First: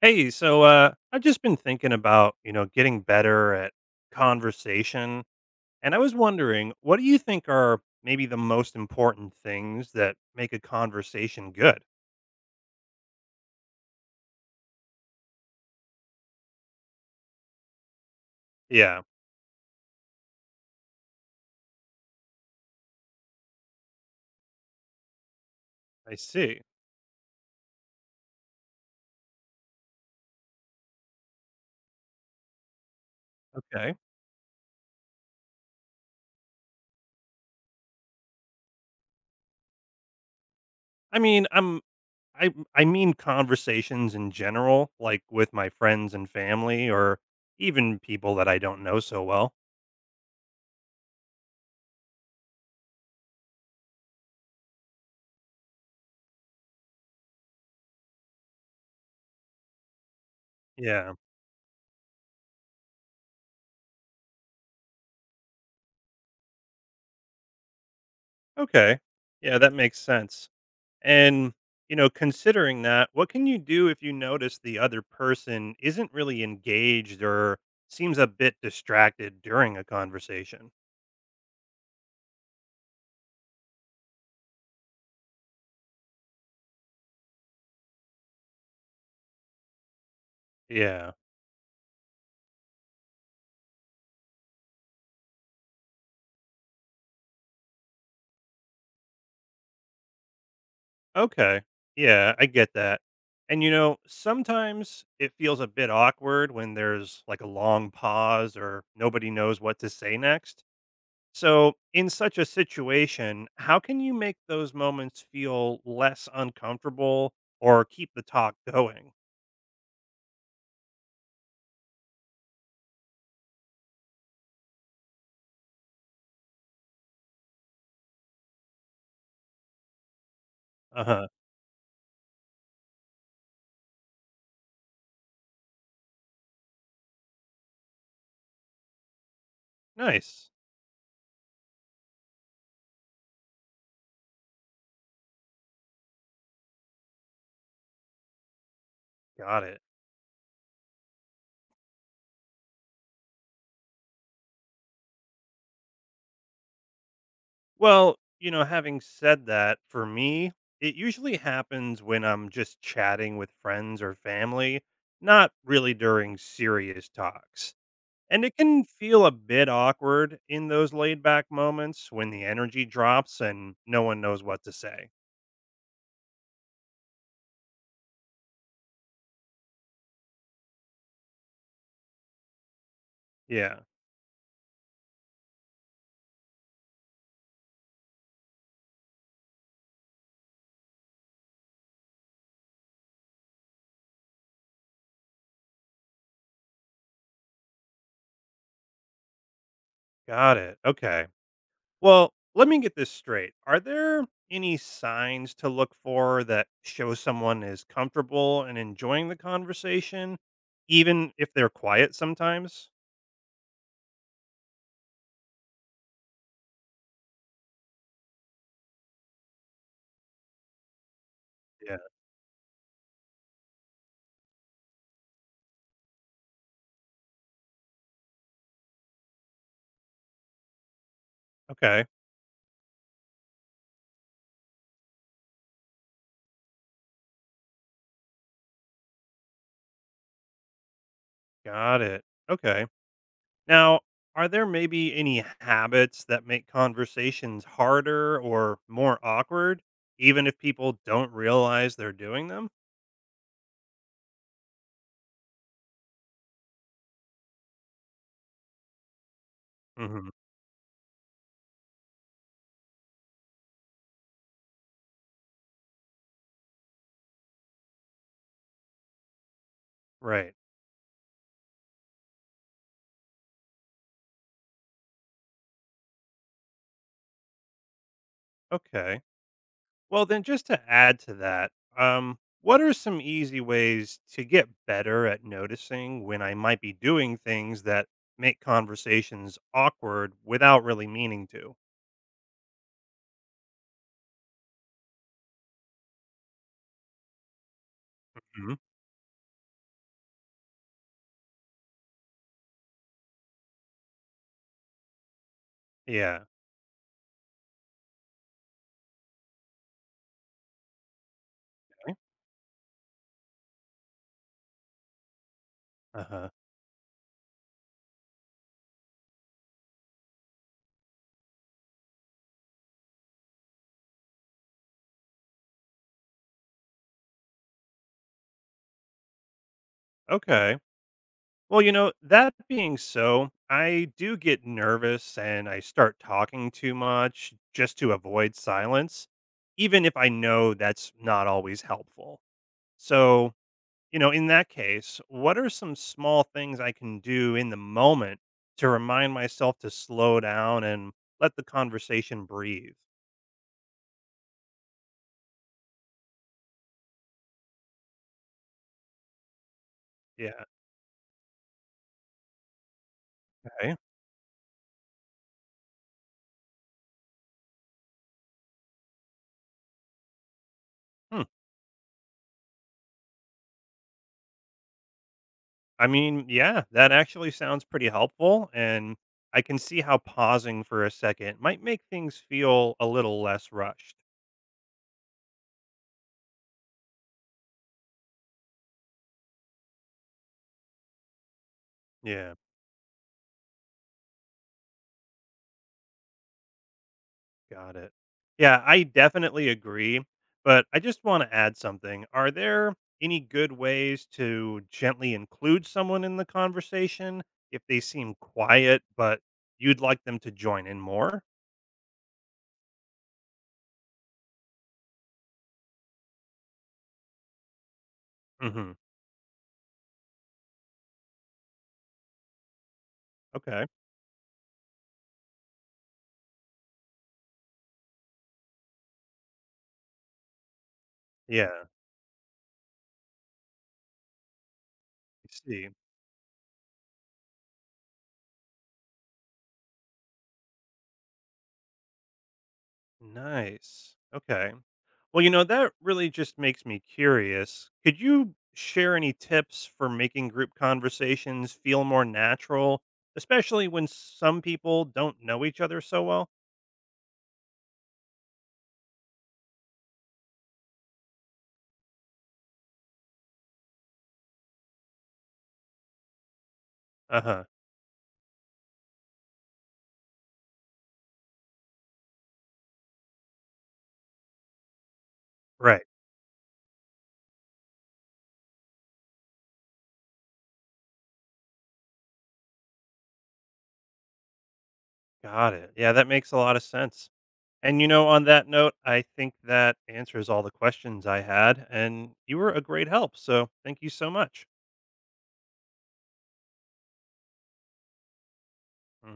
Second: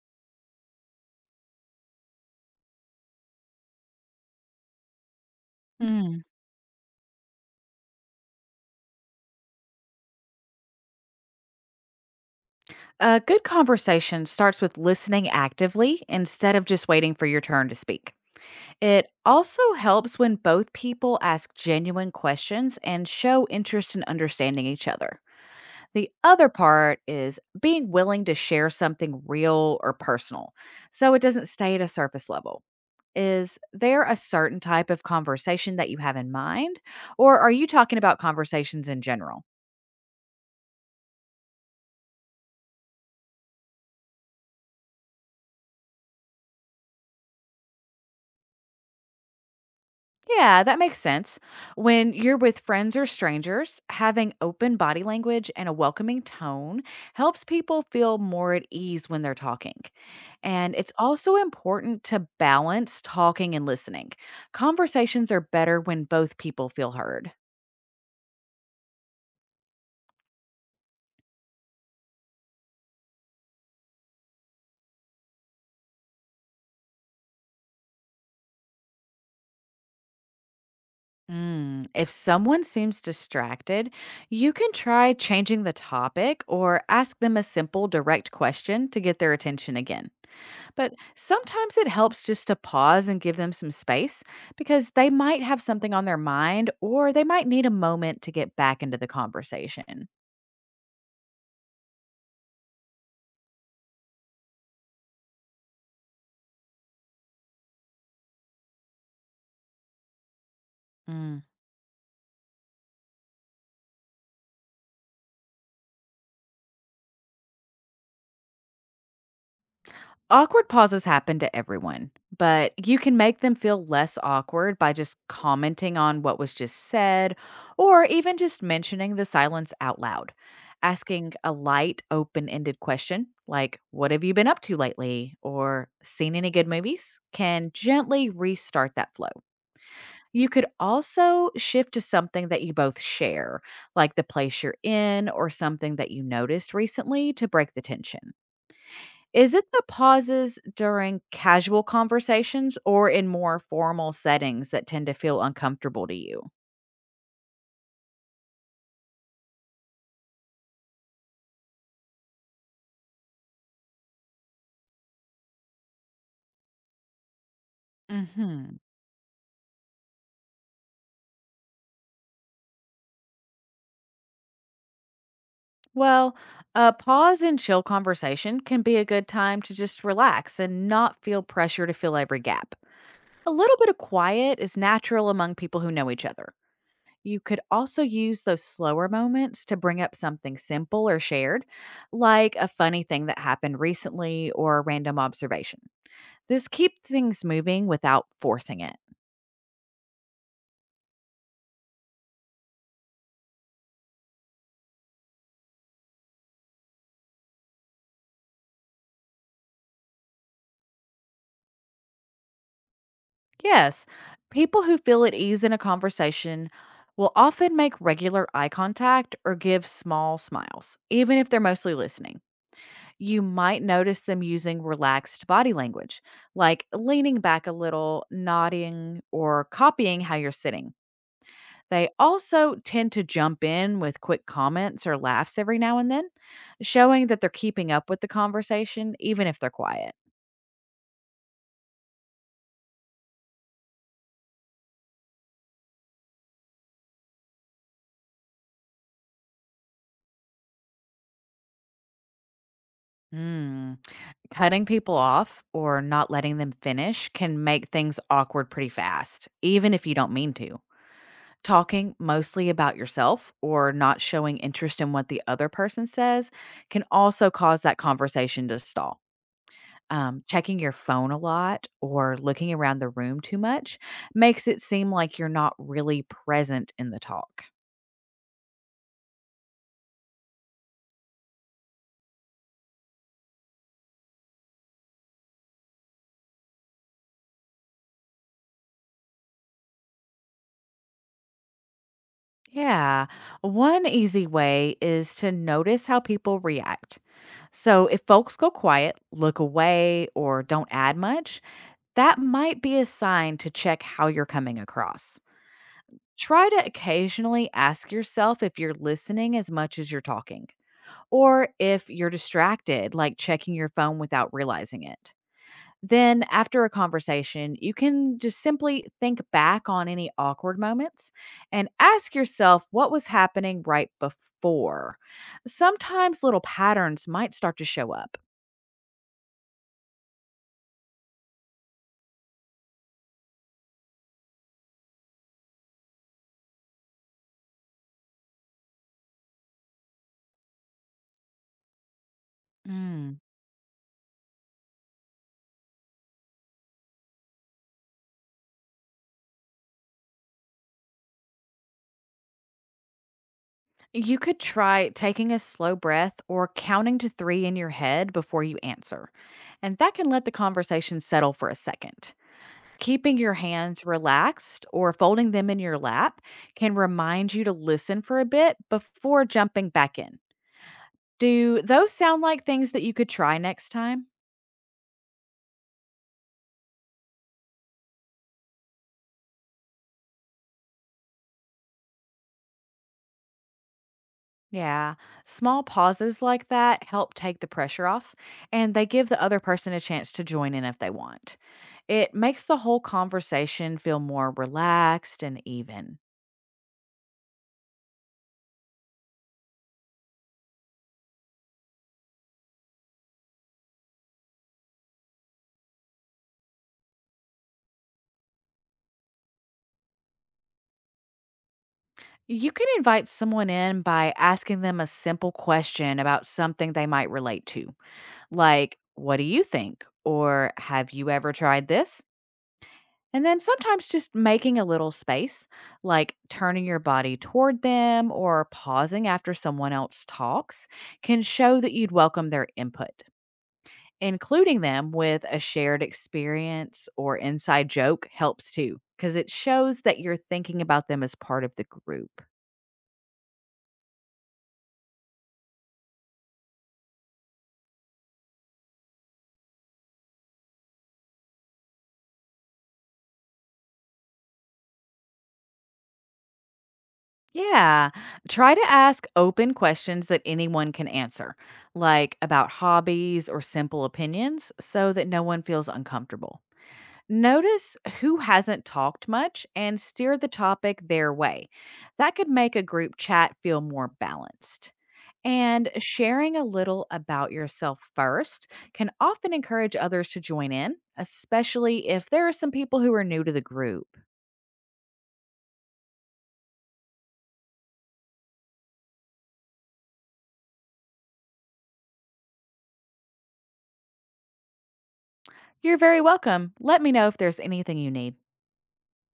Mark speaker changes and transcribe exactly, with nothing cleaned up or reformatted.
Speaker 1: Hey, so uh, I've just been thinking about, you know, getting better at conversation. And I was
Speaker 2: Mm.
Speaker 1: wondering, what do you think are maybe the most important things that make a conversation good?
Speaker 2: A good conversation starts with listening actively instead of just waiting for your turn to speak.
Speaker 1: Yeah.
Speaker 2: It also helps when both people ask genuine questions and show interest in understanding each other. The
Speaker 1: I
Speaker 2: other
Speaker 1: see.
Speaker 2: part is being willing to share something real or personal so it doesn't stay at a surface level. Is
Speaker 1: Okay.
Speaker 2: there a certain type of conversation that you have in mind, or are you talking about conversations in general?
Speaker 1: I mean, I'm I I mean conversations in general, like with my friends and family or even people that I don't know so well.
Speaker 2: Yeah, that makes sense. When you're with friends or strangers, having open body language and a welcoming tone helps people feel more at ease when they're talking. And it's
Speaker 1: Yeah.
Speaker 2: also important to balance talking and listening. Conversations are better when both people feel heard.
Speaker 1: Okay. Yeah, that makes sense. And, you know, considering that, what can you do if you notice the other person isn't really engaged or seems a bit distracted during a conversation?
Speaker 2: Mm, If someone seems distracted, you can try changing the topic or ask them a simple, direct question to get their attention again. But
Speaker 1: Yeah.
Speaker 2: sometimes it helps just to pause and give them some space because they might have something on their mind or they might need a moment to get back into the conversation.
Speaker 1: Okay. Yeah, I get that. And, you know, sometimes it feels a bit awkward when there's like a long pause or nobody knows what to say next.
Speaker 2: Mm.
Speaker 1: So, in such a situation, how can you make those moments feel less uncomfortable or keep the talk going?
Speaker 2: Awkward pauses happen to everyone, but you can make them feel less awkward by just commenting on what was just said or even just mentioning the silence out loud.
Speaker 1: Uh huh.
Speaker 2: Asking a light, open ended question like, "What have you been up to lately?" or "Seen any good movies?" can gently restart that flow. You
Speaker 1: Nice.
Speaker 2: could also shift to something that you both share, like the place you're in or something that you noticed recently to break the tension. Is
Speaker 1: Got
Speaker 2: it
Speaker 1: it.
Speaker 2: the pauses during casual conversations or in more formal settings that tend to feel uncomfortable to you?
Speaker 1: Well, you know, having said that, for me, it usually happens when I'm just chatting with friends or family, not really during serious talks. And it
Speaker 2: Hmm.
Speaker 1: can feel a bit awkward in those laid back moments when the energy drops and no one knows what to say.
Speaker 2: Well, a pause and chill conversation can be a good time to just relax and not feel pressure to fill every gap. A little
Speaker 1: Yeah,
Speaker 2: bit of quiet is natural among people who know each other. You could also use those slower moments to bring up something simple or shared, like a funny thing that happened recently or a random observation. This keeps things moving without forcing it.
Speaker 1: got it. Okay. Well, let me get this straight. Are there any signs to look for that show someone is comfortable and enjoying the conversation, even if they're quiet sometimes?
Speaker 2: Yes, people who feel at ease in a conversation will often make regular eye contact or give small smiles, even if they're mostly
Speaker 1: Yeah.
Speaker 2: listening. You might notice them using relaxed body language, like leaning back a little, nodding, or copying how you're sitting.
Speaker 1: Okay.
Speaker 2: They also tend to jump in with quick comments or laughs every now and then, showing that they're keeping up with the conversation, even if they're quiet.
Speaker 1: Got it. Okay. Now, are there maybe any habits that make conversations harder or more awkward, even if people don't realize they're doing them?
Speaker 2: Mm. Cutting people off or not letting them finish can make things awkward pretty fast, even if you
Speaker 1: Hmm.
Speaker 2: don't mean to. Talking mostly about yourself or not showing interest in what the other person says can also cause that conversation to stall. Um,
Speaker 1: Right.
Speaker 2: checking your phone a lot or looking around the room too much makes it seem like you're not really present in the talk.
Speaker 1: Okay. Well, then, just to add to that, um, what are some easy ways to get better at noticing when I might be doing things that make conversations awkward without really meaning to?
Speaker 2: Yeah, one easy way is to notice how people react. So, if folks go
Speaker 1: Hmm.
Speaker 2: quiet, look away, or don't add much, that might be a sign to check how you're coming across.
Speaker 1: Yeah.
Speaker 2: Try to occasionally ask yourself if you're listening as much as you're talking, or if you're distracted, like checking your phone without realizing it.
Speaker 1: Uh
Speaker 2: Then,
Speaker 1: huh.
Speaker 2: after a conversation, you can just simply think back on any awkward moments and ask yourself what was happening right before. Sometimes little patterns might start to show up.
Speaker 1: Okay. Well, you know, that being so, I do get nervous and I start talking too much just to avoid silence, even if I know that's not always helpful.
Speaker 2: Mm.
Speaker 1: So, you know, in that case, what are some small things I can do in the moment to remind myself to slow down and let the conversation breathe?
Speaker 2: You could try taking a slow breath or counting to three in your head before you answer, and that can let the
Speaker 1: Yeah.
Speaker 2: conversation settle for a second. Keeping your
Speaker 1: Okay.
Speaker 2: hands relaxed or folding them in your lap can remind you to listen for a bit before jumping back in.
Speaker 1: Hmm.
Speaker 2: Do those sound like things that you could try next time?
Speaker 1: I mean, yeah, that actually sounds pretty helpful. And I can see how pausing for a second might make things feel a little less rushed.
Speaker 2: Yeah, small pauses like that help take the pressure off, and they give the other person a chance to join in if they want. It
Speaker 1: Yeah.
Speaker 2: makes the whole conversation feel more relaxed and even.
Speaker 1: Got it. Yeah, I definitely agree. But I just want to add something. Are there any good ways to gently include someone in the conversation if they seem quiet, but you'd like them to join in more?
Speaker 2: You can invite someone in by asking them a simple question about something they might relate to,
Speaker 1: Hmm.
Speaker 2: like, "What do you think?" or "Have you ever tried this?" And then
Speaker 1: Okay.
Speaker 2: sometimes just making a little space, like turning your body toward them or pausing after someone else talks, can
Speaker 1: Yeah.
Speaker 2: show that you'd welcome their input. Including them with
Speaker 1: I
Speaker 2: a
Speaker 1: see.
Speaker 2: shared experience or inside joke helps too, because it shows that you're thinking about them as part of the group.
Speaker 1: Nice. Okay. Well, you know, that really just makes me curious. Could you share any tips for making group conversations feel more natural, especially when some people don't know each other so well?
Speaker 2: Yeah. Try to ask open questions that anyone can answer, like about hobbies or simple opinions, so that no one feels uncomfortable.
Speaker 1: Uh-huh.
Speaker 2: Notice who hasn't talked much and steer the topic their way. That could make a group chat feel more balanced. And
Speaker 1: Right.
Speaker 2: sharing a little about yourself first can often encourage others to join in, especially if there are some people who are new to the group.
Speaker 1: Got it. Yeah, that makes a lot of sense. And you know, on that note, I think that answers all the questions I had, and you were a great help. So thank you so much.
Speaker 2: You're very welcome. Let me know if there's anything you need.